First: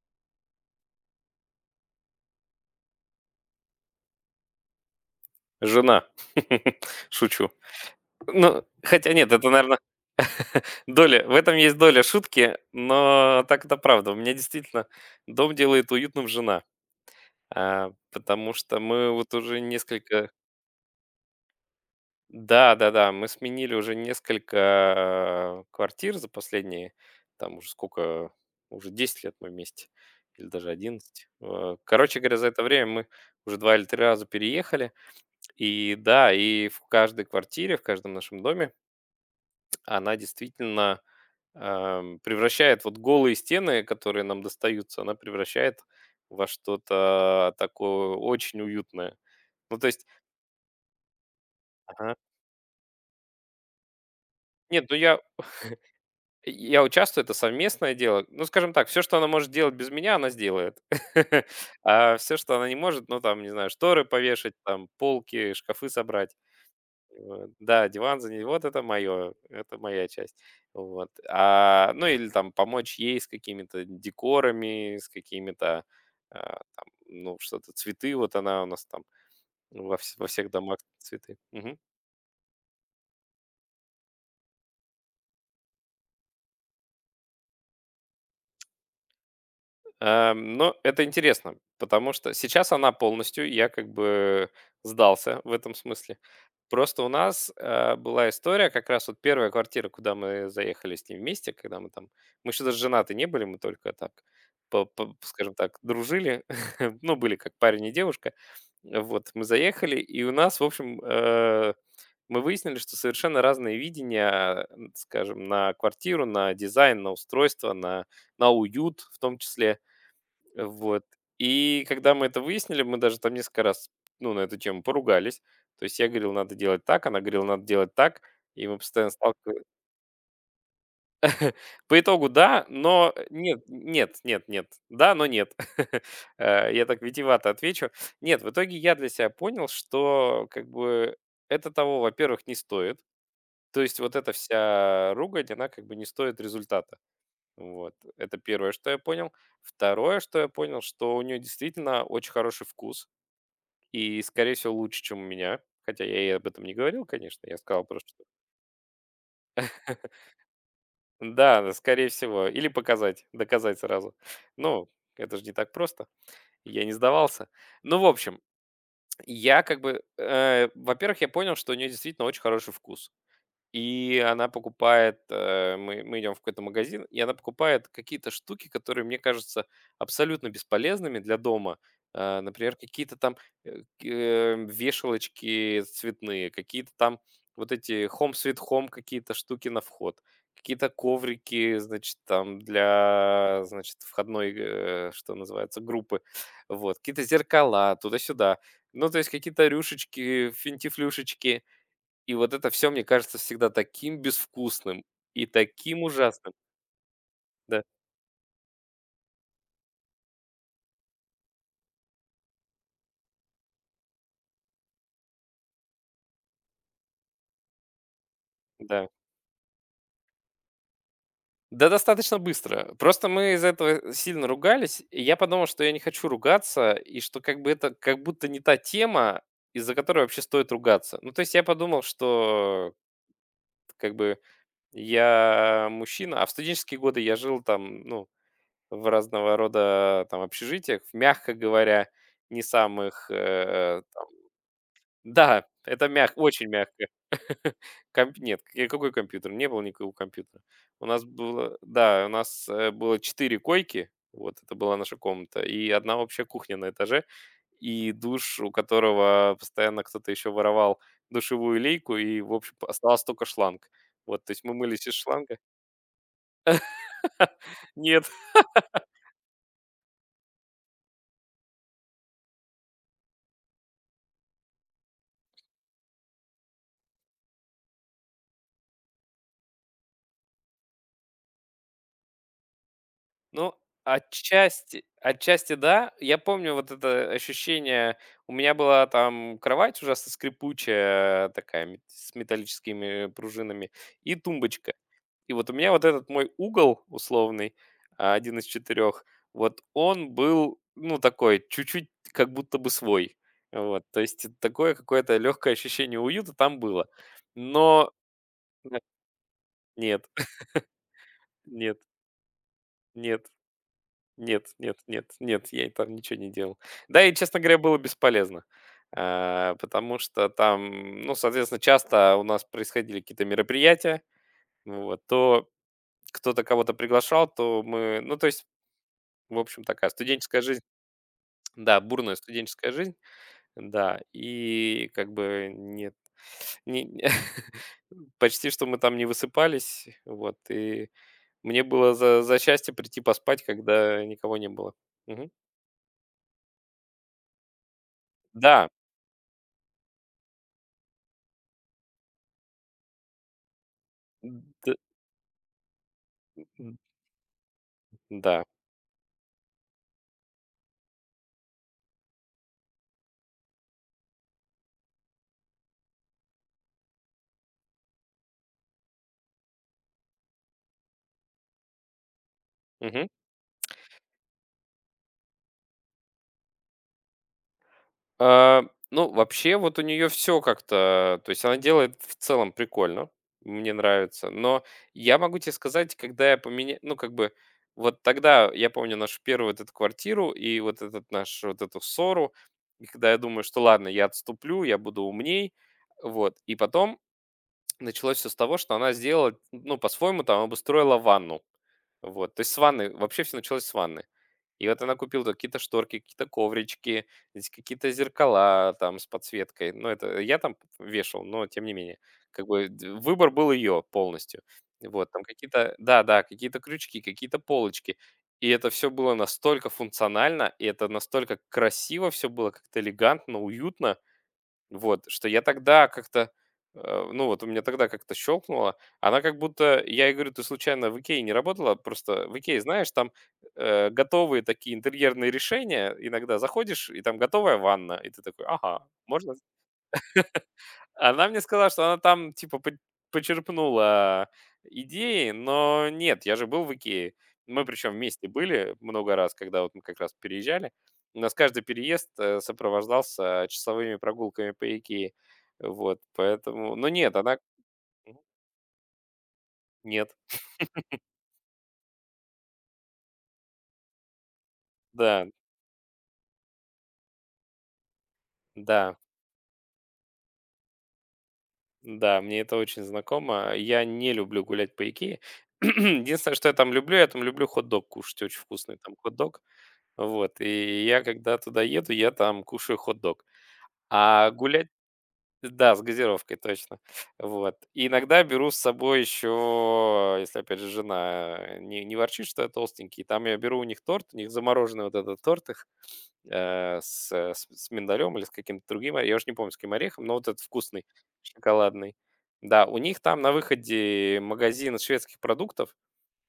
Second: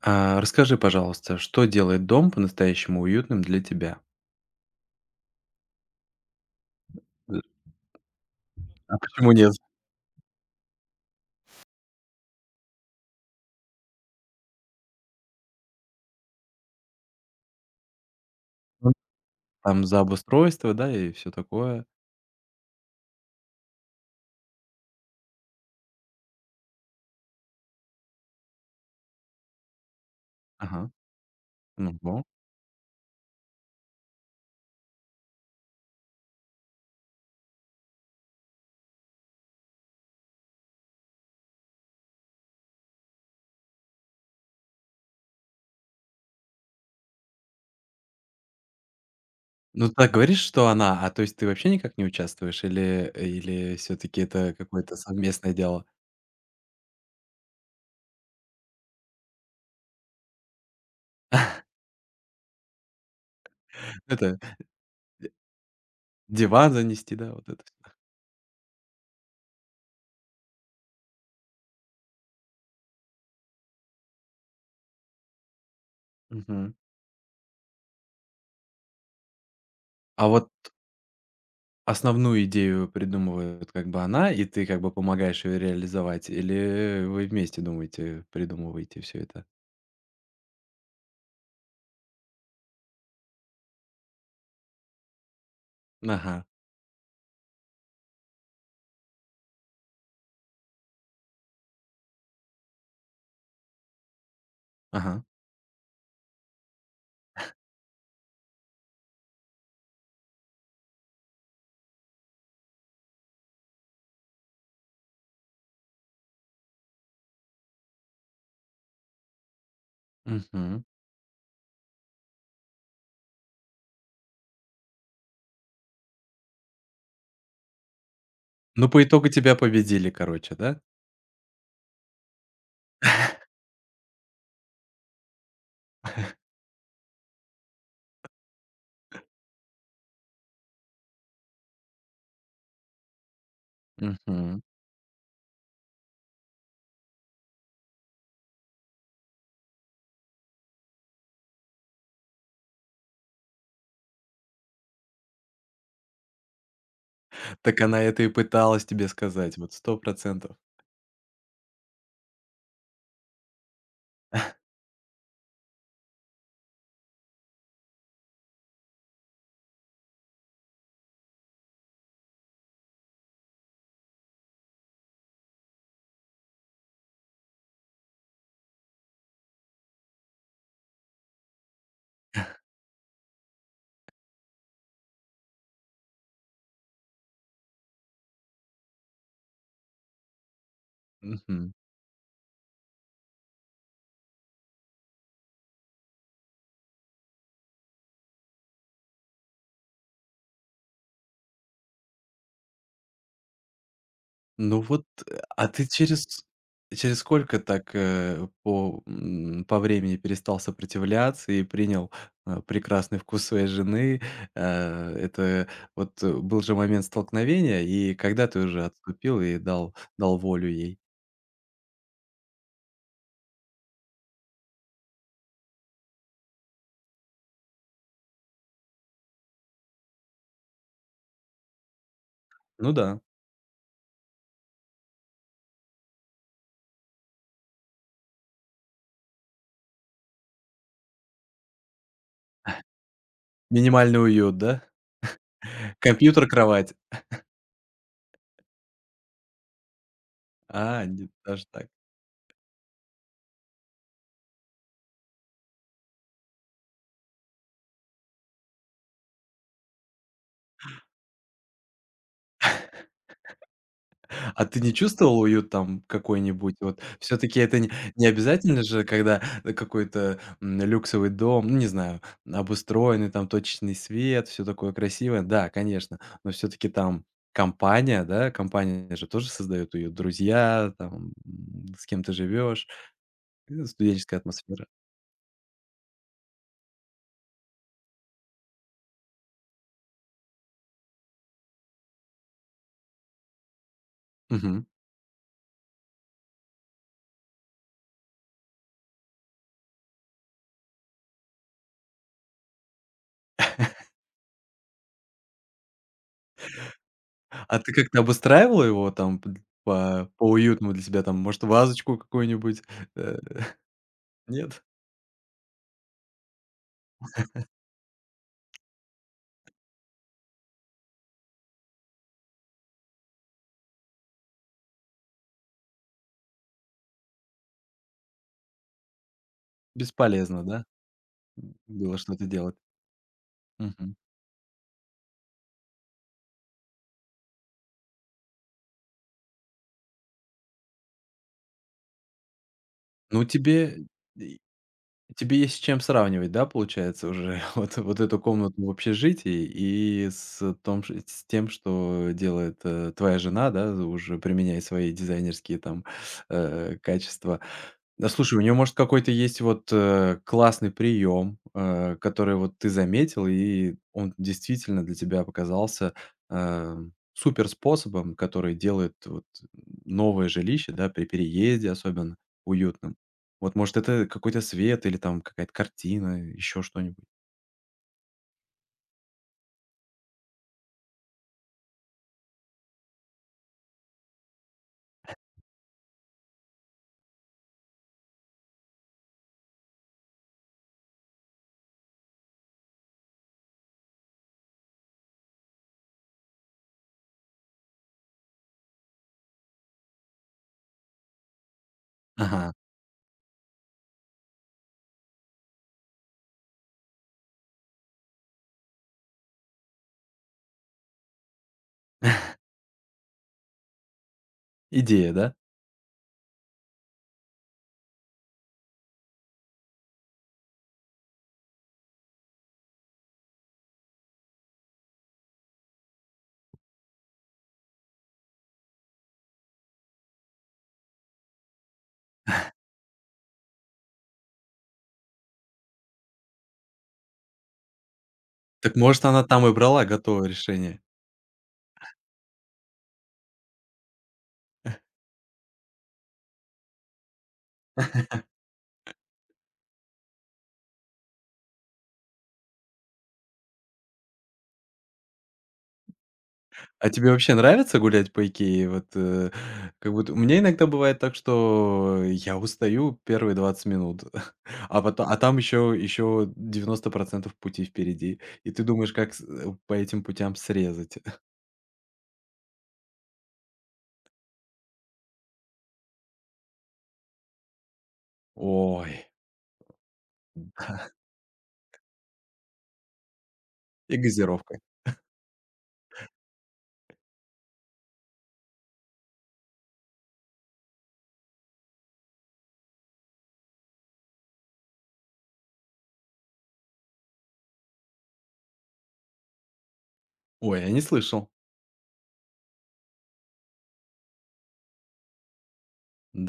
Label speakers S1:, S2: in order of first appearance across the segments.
S1: Расскажи, пожалуйста, что делает дом по-настоящему уютным для тебя?
S2: Жена.
S1: Э,
S2: Шучу. Ну,
S1: а
S2: хотя нет,
S1: почему
S2: это,
S1: нет?
S2: наверное, доля в этом есть доля шутки, но так это правда. У меня действительно дом делает уютным жена, потому что
S1: Ну,
S2: мы вот уже
S1: там за
S2: несколько.
S1: обустройство, да, и все такое.
S2: Да-да-да, мы сменили уже несколько квартир за последние, там уже сколько, уже 10 лет мы вместе или даже
S1: Ага,
S2: 11. Э,
S1: ну во.
S2: короче говоря, за это время мы уже 2 или 3 раза переехали. И да, и в каждой квартире, в каждом нашем доме она действительно, превращает вот голые стены, которые нам достаются, она превращает во что-то такое очень уютное. Ну, то
S1: Ну,
S2: есть...
S1: так говоришь, что она, то есть ты вообще никак не
S2: Ага.
S1: участвуешь, или все таки это
S2: Нет, ну
S1: какое-то
S2: я
S1: совместное дело?
S2: я участвую, это совместное дело. Ну, скажем так, все что она может делать без меня, она сделает. А все что она не может, ну, там, не знаю, шторы
S1: Это
S2: повешать, там, полки, шкафы собрать.
S1: диван занести, да, вот
S2: Вот.
S1: это
S2: Да,
S1: всё?
S2: диван за ней. Вот это мое, это моя часть. Вот. Ну или там помочь ей с какими-то декорами, с какими-то а,
S1: Мгм.
S2: там, ну, что-то цветы. Вот она у нас там во
S1: А
S2: всех
S1: вот
S2: домах цветы. Мгм.
S1: основную идею придумывает как бы она, и ты как бы помогаешь ее реализовать, или вы вместе думаете, придумываете все это?
S2: Но это интересно, потому что сейчас она полностью, я как бы сдался в этом смысле.
S1: Ага,
S2: Просто у нас была история, как раз вот первая квартира, куда мы заехали с ним вместе, когда мы там мы еще даже женаты не были, мы только так, по
S1: ага.
S2: скажем так, дружили, ну, были как парень и девушка. Вот, мы заехали, и у нас, в общем мы выяснили, что совершенно разные видения, н скажем, на квартиру, на дизайн, на устройство, на уют в том числе.
S1: Мгм.
S2: Вот. И когда мы это выяснили, мы даже там несколько раз, ну, на эту тему поругались. То есть я говорил, надо делать так, она говорила, надо делать так. И мы
S1: Ну, по
S2: постоянно
S1: итогу тебя
S2: сталкивались.
S1: победили, короче, да?
S2: По итогу да, но нет, нет, нет, нет. Да, но нет. Я так витиевато отвечу. Нет, в итоге я для себя понял, что как бы это того, во-первых, не стоит. То есть вот эта
S1: Мгм.
S2: вся ругань, она как бы не стоит результата. Вот. Это первое, что я понял. Второе, что я понял, что у нее действительно очень хороший вкус. И, скорее всего, лучше, чем у меня. Хотя я ей об этом не говорил, конечно. Я
S1: Так
S2: сказал
S1: она
S2: просто,
S1: это
S2: что...
S1: и пыталась тебе сказать, вот сто процентов.
S2: Да, да, скорее всего. Или показать, доказать сразу. Ну, это же не так просто. Я не сдавался. Ну, в общем, я как бы... во-первых, я понял, что у нее действительно очень хороший вкус. И она покупает, мы идем в какой-то магазин, и она покупает какие-то штуки, которые мне кажутся абсолютно бесполезными для дома. Э, например, какие-то там вешалочки цветные, какие-то там вот эти home sweet home какие-то штуки на вход, какие-то
S1: Мгм.
S2: коврики, значит, там для, значит, входной, что называется, группы, вот, какие-то зеркала туда-сюда, ну, то есть какие-то рюшечки, финтифлюшечки, и вот это все, мне кажется, всегда таким
S1: Ну
S2: безвкусным
S1: вот,
S2: и
S1: а ты
S2: таким
S1: через
S2: ужасным.
S1: через сколько
S2: Да,
S1: так, по времени перестал сопротивляться и принял прекрасный вкус своей жены? Э, это вот, был же момент столкновения, и когда ты уже
S2: да.
S1: отступил и дал волю ей?
S2: Да, достаточно быстро. Просто мы из-за этого сильно ругались, и я подумал, что я не хочу ругаться, и что как бы это как будто не та тема, из-за которой вообще стоит ругаться. Ну, то есть я подумал, что
S1: Ну да,
S2: как бы я мужчина, а в студенческие годы я жил там, ну, в разного рода там общежитиях, мягко говоря, не самых, э,
S1: минимальный
S2: там
S1: уют, да?
S2: Да, это мягко,
S1: Компьютер,
S2: очень
S1: кровать.
S2: мягко. Комп нет, к какой компьютер? Не было никакого компьютера.
S1: А,
S2: У нас
S1: нет, даже
S2: было,
S1: так.
S2: да, у нас было 4 койки, вот это была наша комната, и одна общая кухня на этаже, и душ, у которого постоянно кто-то еще воровал душевую лейку, и, в общем, остался только шланг. Вот, то есть
S1: А
S2: мы
S1: ты не
S2: мылись из
S1: чувствовал
S2: шланга.
S1: уют там какой-нибудь? Вот все таки это не
S2: Нет.
S1: не обязательно же, когда, э, какой-то, м, люксовый дом, ну, не знаю, обустроенный, там точечный свет, все такое красивое. Да, конечно, но все таки там компания, да, компания же тоже создает уют. Друзья, там, м, с кем ты живешь,
S2: Ну,
S1: студенческая атмосфера.
S2: отчасти да. Я помню вот это ощущение. У меня была там кровать ужасно скрипучая такая, с металлическими пружинами, и
S1: Мгм.
S2: тумбочка. И вот у меня вот этот мой угол условный, один из 4-х, вот он был, ну, такой, чуть-чуть как будто бы свой. Вот, то есть такое какое-то легкое ощущение уюта там было.
S1: А ты
S2: Но
S1: как-то обустраивала
S2: э,
S1: его там п
S2: нет,
S1: по уютному для себя? Там, может,
S2: нет,
S1: вазочку какую-нибудь? Э,
S2: нет. Нет,
S1: нет?
S2: нет, нет, нет, я там ничего не делал. Да, и, честно говоря, было бесполезно. А, потому что там, ну, соответственно, часто у нас происходили какие-то мероприятия, вот, то кто-то кого-то приглашал, то мы, ну, то есть, в общем, такая студенческая
S1: Бесполезно,
S2: жизнь,
S1: да,
S2: да,
S1: было
S2: бурная
S1: что-то делать?
S2: студенческая жизнь, да, и как бы нет, не- почти что мы там не высыпались, вот, и мне было за, за счастье прийти
S1: Ну,
S2: поспать,
S1: тебе
S2: когда никого
S1: и
S2: не было. Мгм.
S1: тебе есть с чем сравнивать, да, получается, уже вот эту комнату
S2: Да,
S1: в общежитии и с том ш с тем, что делает, твоя жена, да, уже применяя
S2: д-
S1: свои дизайнерские там, качества. Да слушай, у
S2: да.
S1: нее может, какой-то есть вот, классный прием, который вот ты заметил, и он действительно для тебя показался, э, супер способом, который делает вот новое жилище, да, при переезде особенно уютным.
S2: Мгм.
S1: Вот, может, это какой-то свет или там какая-то картина, еще что-нибудь.
S2: А, ну, вообще, вот у нее все как-то, то есть она делает в целом прикольно, мне нравится. Но я могу тебе сказать, когда я поменял, ну, как бы, вот тогда я помню нашу первую вот эту квартиру и вот этот наш вот эту ссору, и когда я думаю, что ладно, я отступлю, я буду умней, вот. И потом началось все с того, что она сделала, ну, по-своему, там, обустроила ванну. Вот, то есть
S1: Ага,
S2: с ванны вообще все началось с ванны. И вот она купила там какие-то шторки, какие-то коврички, здесь какие-то зеркала там с подсветкой. Ну, это я там вешал, но тем не менее. Как бы д выбор был ее полностью. Вот,
S1: идея,
S2: там
S1: да?
S2: какие-то да-да, какие-то крючки, какие-то полочки. И это все было настолько функционально, и это настолько красиво все было, как-то элегантно, уютно. Вот, что я тогда как-то, ну вот у меня тогда как-то щелкнуло. Она как будто, я ей говорю, ты случайно в Икее не работала? Просто в Икее, знаешь, там готовые такие интерьерные решения. Иногда заходишь, и там готовая ванна. И ты такой,
S1: Так,
S2: ага,
S1: может, она
S2: можно...
S1: там и брала готовое решение?
S2: Она мне сказала, что она там типа по почерпнула идеи, но нет, я же был в "Икее". Мы причем вместе были много раз, когда вот мы как раз переезжали. У нас каждый переезд сопровождался часовыми прогулками по "Икее". Вот, поэтому но
S1: А тебе
S2: нет,
S1: вообще
S2: она...
S1: нравится гулять
S2: Мгм.
S1: по Икее? Вот, как будто
S2: Нет.
S1: у меня иногда бывает так, что я устаю первые 20 минут, а потом
S2: Да,
S1: там еще 90% пути впереди, и ты думаешь,
S2: да,
S1: как по этим путям срезать.
S2: да, мне это очень знакомо. Я не люблю гулять по "Икее". Единственное, что я там люблю хот-дог кушать, очень вкусный
S1: Ой,
S2: там хот-дог. Вот, и я когда туда еду, я там кушаю хот-дог.
S1: и
S2: А
S1: газировка.
S2: гулять да, с газировкой, точно. Вот. И иногда беру с собой еще, если, опять же, жена не ворчит, что я толстенький, там я беру у них торт, у них замороженный вот этот торт их с миндалем или с каким-то другим, я уже не помню, с каким орехом, но вот этот
S1: Ой, я не
S2: вкусный,
S1: слышал.
S2: шоколадный. Да, у них там на выходе магазин шведских продуктов,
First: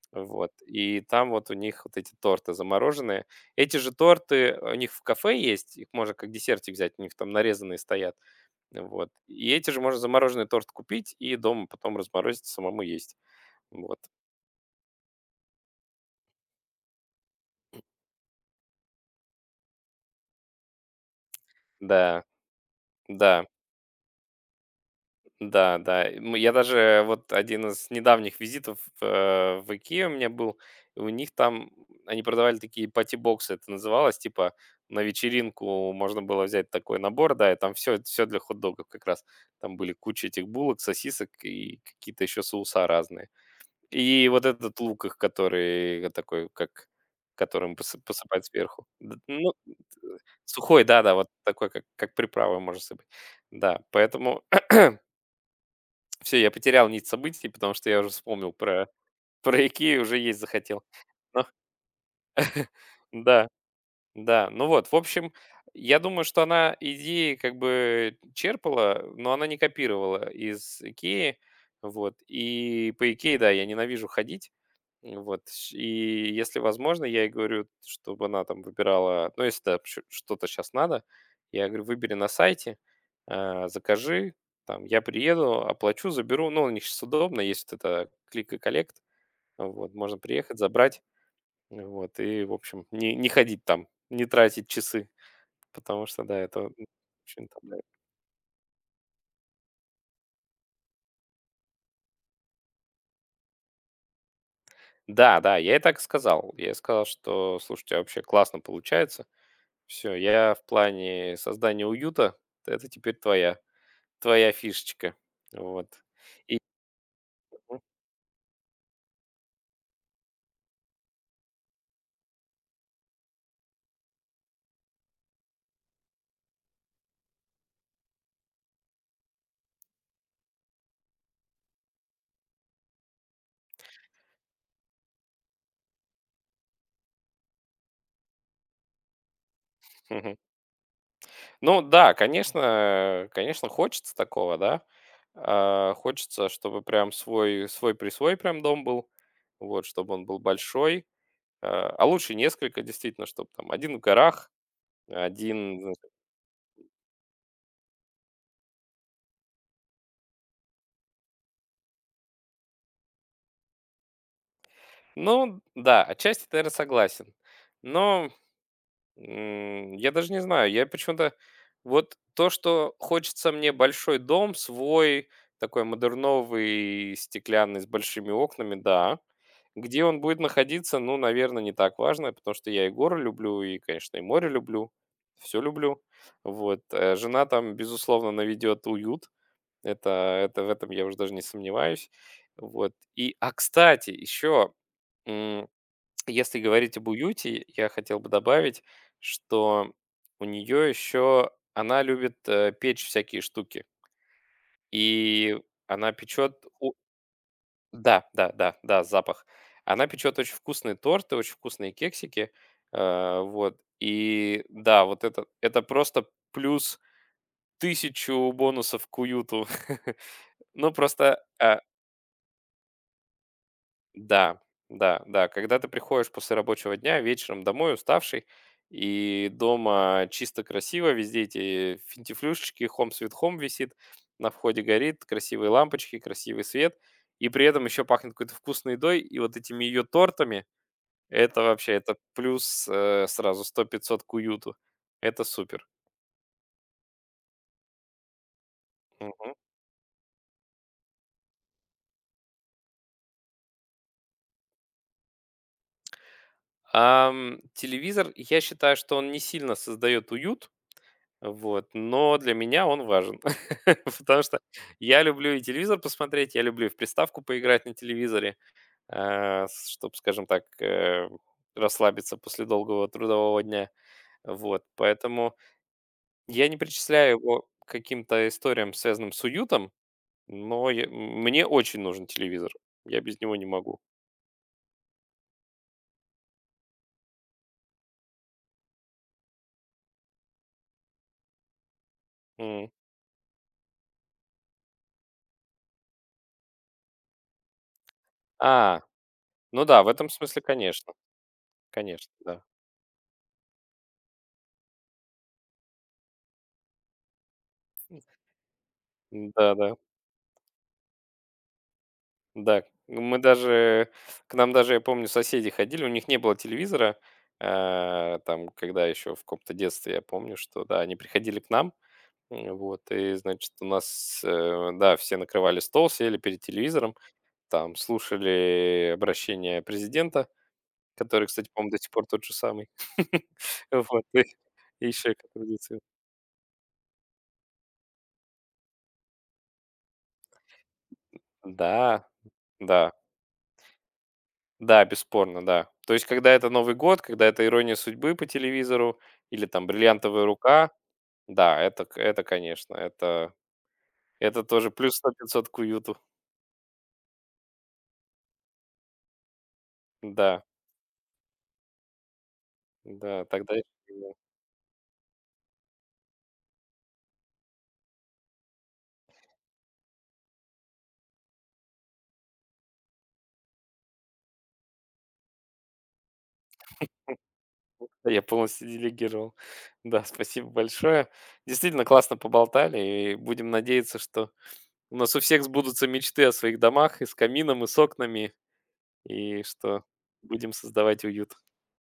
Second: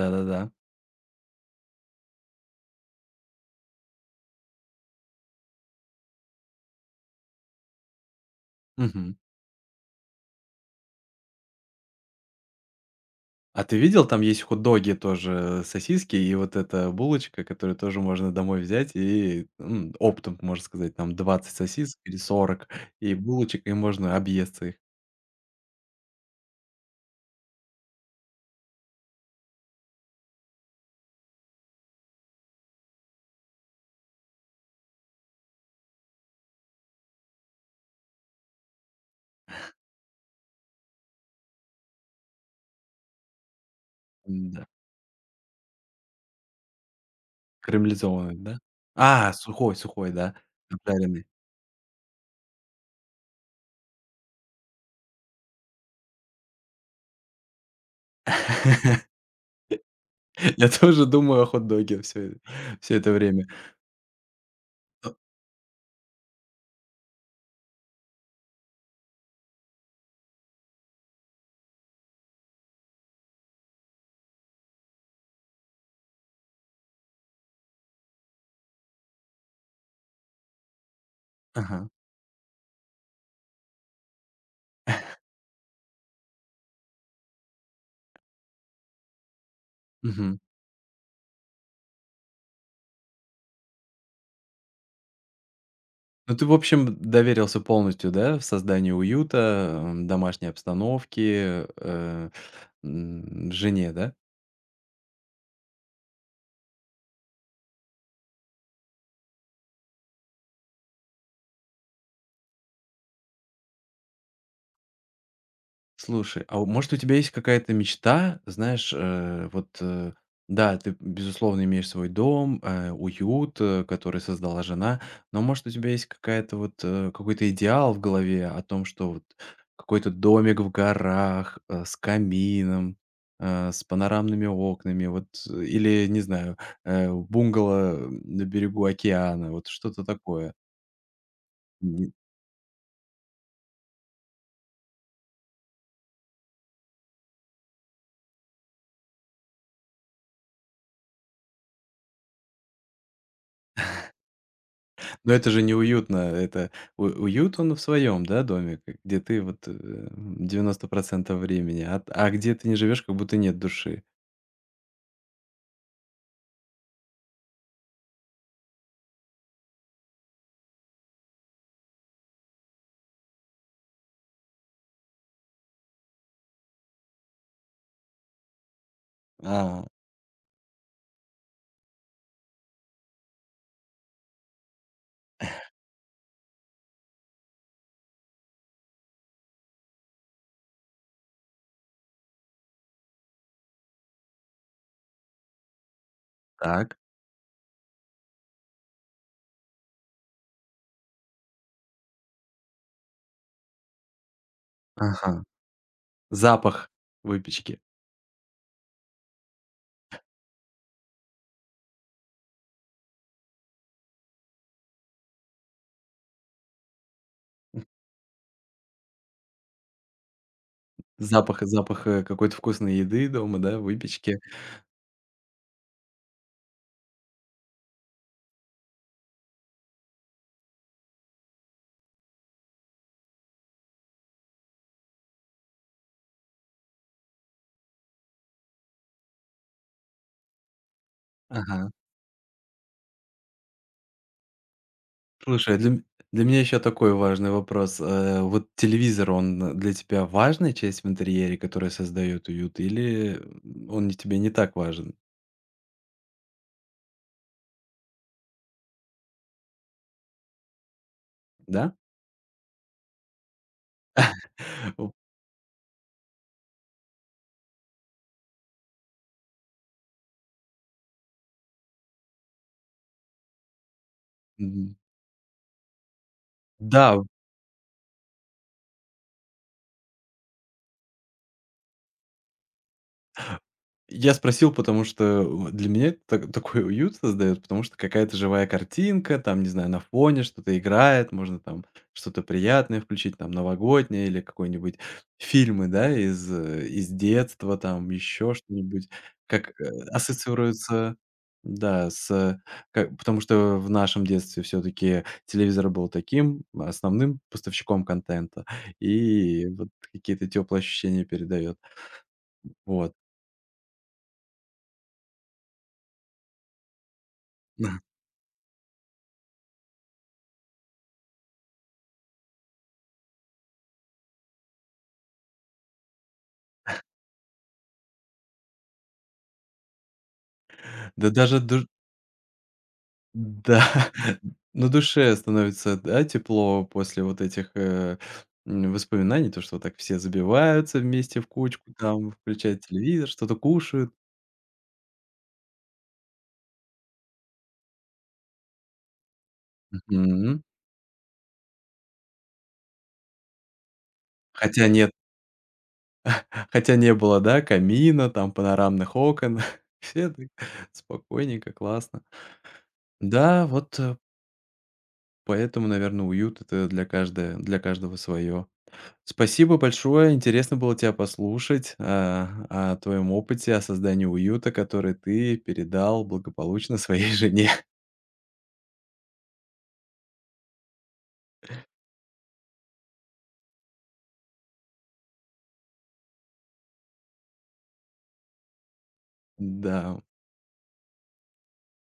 S1: Да-да-да.
S2: вот. И там вот у них вот эти торты замороженные. Эти же торты у них в кафе есть, их можно как десертик взять, у них там нарезанные стоят. Вот.
S1: Мгм.
S2: И эти же можно замороженный торт купить и дома потом разморозить, самому есть.
S1: А ты
S2: Вот.
S1: видел, там есть хот-доги тоже, сосиски и вот эта булочка, которую тоже можно домой взять и, м, оптом, можно сказать, там 20 сосисок или
S2: Да,
S1: 40 и
S2: да.
S1: булочек, и можно объесться их.
S2: Да, да. И я даже вот один из недавних визитов в "Икею" у меня был, и у них там они продавали такие пати-боксы, это называлось. Типа на вечеринку можно было взять такой набор, да, и там все, все для хот-догов как раз. Там были куча этих булок, сосисок и какие-то еще соуса разные. И вот
S1: М-да.
S2: этот лук их, который такой, как которым
S1: Карамелизованных,
S2: посыпать
S1: да?
S2: сверху. Д
S1: А,
S2: ну,
S1: сухой, да,
S2: сухой, да-да,
S1: обжаренный.
S2: вот такой, как приправа, можно сыпать. Да, поэтому все, я потерял нить событий, потому что я уже вспомнил про "Икею", уже есть
S1: Я
S2: захотел.
S1: тоже думаю
S2: Ну
S1: о хот-доге все всё это время.
S2: да, да. Ну вот, в
S1: Э,
S2: общем, я думаю, что она идеи как бы черпала, но она не копировала из "Икеи". Вот. И по "Икее", да, я ненавижу ходить, вот, щ и если возможно, я ей говорю, чтобы она там выбирала, ну, если да, ш что-то сейчас надо, я говорю:
S1: ага,
S2: "Выбери на сайте, закажи, там, я приеду, оплачу, заберу". Ну, у них сейчас удобно, есть вот это клик и коллект, вот, можно
S1: мгм.
S2: приехать, забрать, вот, и, в общем, не ходить там, не тратить часы, потому что,
S1: Ну,
S2: да,
S1: ты, в
S2: это,
S1: общем,
S2: очень
S1: доверился
S2: утомляет.
S1: полностью, да, в создании уюта, м, домашней обстановки, жене, да?
S2: Да, да, да, я и так сказал. Я ей сказал, что: "Слушайте, а вообще классно получается". Все, я в плане создания уюта — это теперь твоя фишечка. Вот.
S1: Слушай,
S2: И
S1: а у может, у тебя есть какая-то
S2: мгм.
S1: мечта? Знаешь, да, ты, безусловно, имеешь свой дом, уют, который создала жена, но, может, у тебя есть какая-то вот, какой-то идеал в голове о том, что вот какой-то домик в горах, с камином, с панорамными окнами, вот, или, не знаю, бунгало, на берегу океана, вот что-то такое.
S2: Ну да, конечно, конечно, хочется такого, да. А, хочется, чтобы прям свой свой присвой прям дом был, вот, чтобы он был большой. А лучше несколько, действительно, чтобы там один в горах,
S1: Но это же
S2: 1.
S1: неуютно. Это у уют он в своем, да, доме, к где ты вот, 90% времени, а где ты не живешь, как будто нет души.
S2: Ну да, отчасти, наверно, согласен. Но я даже не знаю. Я почему-то вот то, что хочется мне большой дом, свой, такой модерновый, стеклянный, с большими окнами, да.
S1: А,
S2: Где он будет находиться, ну, наверное, не так важно, потому что я и горы люблю, и, конечно, и море люблю, все люблю. Вот. Э, жена там, безусловно, наведет уют. Это, это в этом я уже даже не сомневаюсь. Вот. И, а, кстати, еще если говорить
S1: так,
S2: об уюте, я хотел бы добавить, что у нее еще она любит печь всякие штуки.
S1: ага.
S2: И она печет...
S1: Запах выпечки,
S2: Да, да, да, да, запах. Она печет очень вкусные торты, очень вкусные кексики. Вот. И да, вот это просто плюс 1000 бонусов к уюту. Ну, просто
S1: запах запах, какой-то вкусной еды дома, да, выпечки.
S2: да, да, да. Когда ты приходишь после рабочего дня вечером домой уставший, и дома чисто красиво, везде эти финтифлюшечки, Home Sweet Home висит, на входе горит, красивые лампочки, красивый свет, и при этом еще пахнет какой-то вкусной едой, и вот этими ее тортами, это
S1: Ага.
S2: вообще, это плюс сразу сто пятьсот к уюту. Это
S1: Слушай,
S2: супер.
S1: для меня еще такой важный вопрос. Вот телевизор,
S2: Мгм.
S1: он для тебя важная часть в интерьере, которая создает уют, или он не тебе не так важен,
S2: Ам, телевизор, я считаю, что он не сильно создает уют. Вот,
S1: да?
S2: но для меня он важен, потому что
S1: О,
S2: я люблю и телевизор посмотреть, я люблю и в приставку поиграть на телевизоре, чтобы, скажем так, расслабиться после долгого трудового дня. Вот,
S1: мгм.
S2: поэтому я не
S1: Да.
S2: причисляю его к каким-то историям, связанным с уютом, но мне очень нужен телевизор. Я без него не могу.
S1: Я спросил, потому что для меня это так такой уют создаёт, потому что какая-то живая картинка, там, не знаю, на фоне что-то играет, можно там что-то
S2: М.
S1: приятное включить, там, новогоднее или какой-нибудь фильмы, да, из, из детства, там, еще
S2: А,
S1: что-нибудь, как,
S2: ну да, в этом смысле, конечно,
S1: ассоциируется, да,
S2: конечно,
S1: с
S2: да.
S1: как потому что в нашем детстве все таки телевизор был таким основным поставщиком контента, и вот
S2: Да-да.
S1: какие-то теплые ощущения передает.
S2: Да,
S1: Вот.
S2: мы даже, к нам даже, я помню, соседи ходили, у них не было телевизоратам, когда еще в каком-то детстве, я помню, что, да, они приходили к нам, вот, и, значит, у нас да, все накрывали стол, сели перед телевизором, там, слушали обращение президента,
S1: Да
S2: который,
S1: даже
S2: кстати,
S1: ду
S2: по-моему, до сих пор тот же самый,
S1: Да,
S2: вот,
S1: на
S2: и еще
S1: душе
S2: как
S1: становится,
S2: традиция.
S1: да, тепло после вот этих, воспоминаний, то, что вот так все забиваются вместе в кучку,
S2: Да,
S1: там включают
S2: да,
S1: телевизор, что-то кушают.
S2: да, бесспорно, да. То есть, когда это Новый год, когда это "Ирония судьбы" по телевизору или там "Бриллиантовая
S1: Мгм.
S2: рука", да, это к это, конечно, это
S1: Хотя
S2: тоже
S1: нет,
S2: плюс 100-500 к уюту.
S1: хотя не было, да, камина, там панорамных окон. Все так
S2: Да,
S1: спокойненько, классно.
S2: да,
S1: Да,
S2: тогда я
S1: вот, поэтому, наверное, уют — это для каждое для каждого свое. Спасибо большое. Интересно было тебя послушать, а, о твоем опыте, о создании уюта, который ты передал благополучно своей жене.
S2: да, я полностью делегировал. Да, спасибо большое. Действительно классно поболтали, и будем надеяться, что у нас у всех сбудутся мечты о своих домах и с камином, и с окнами, и
S1: Да.
S2: что будем создавать уют.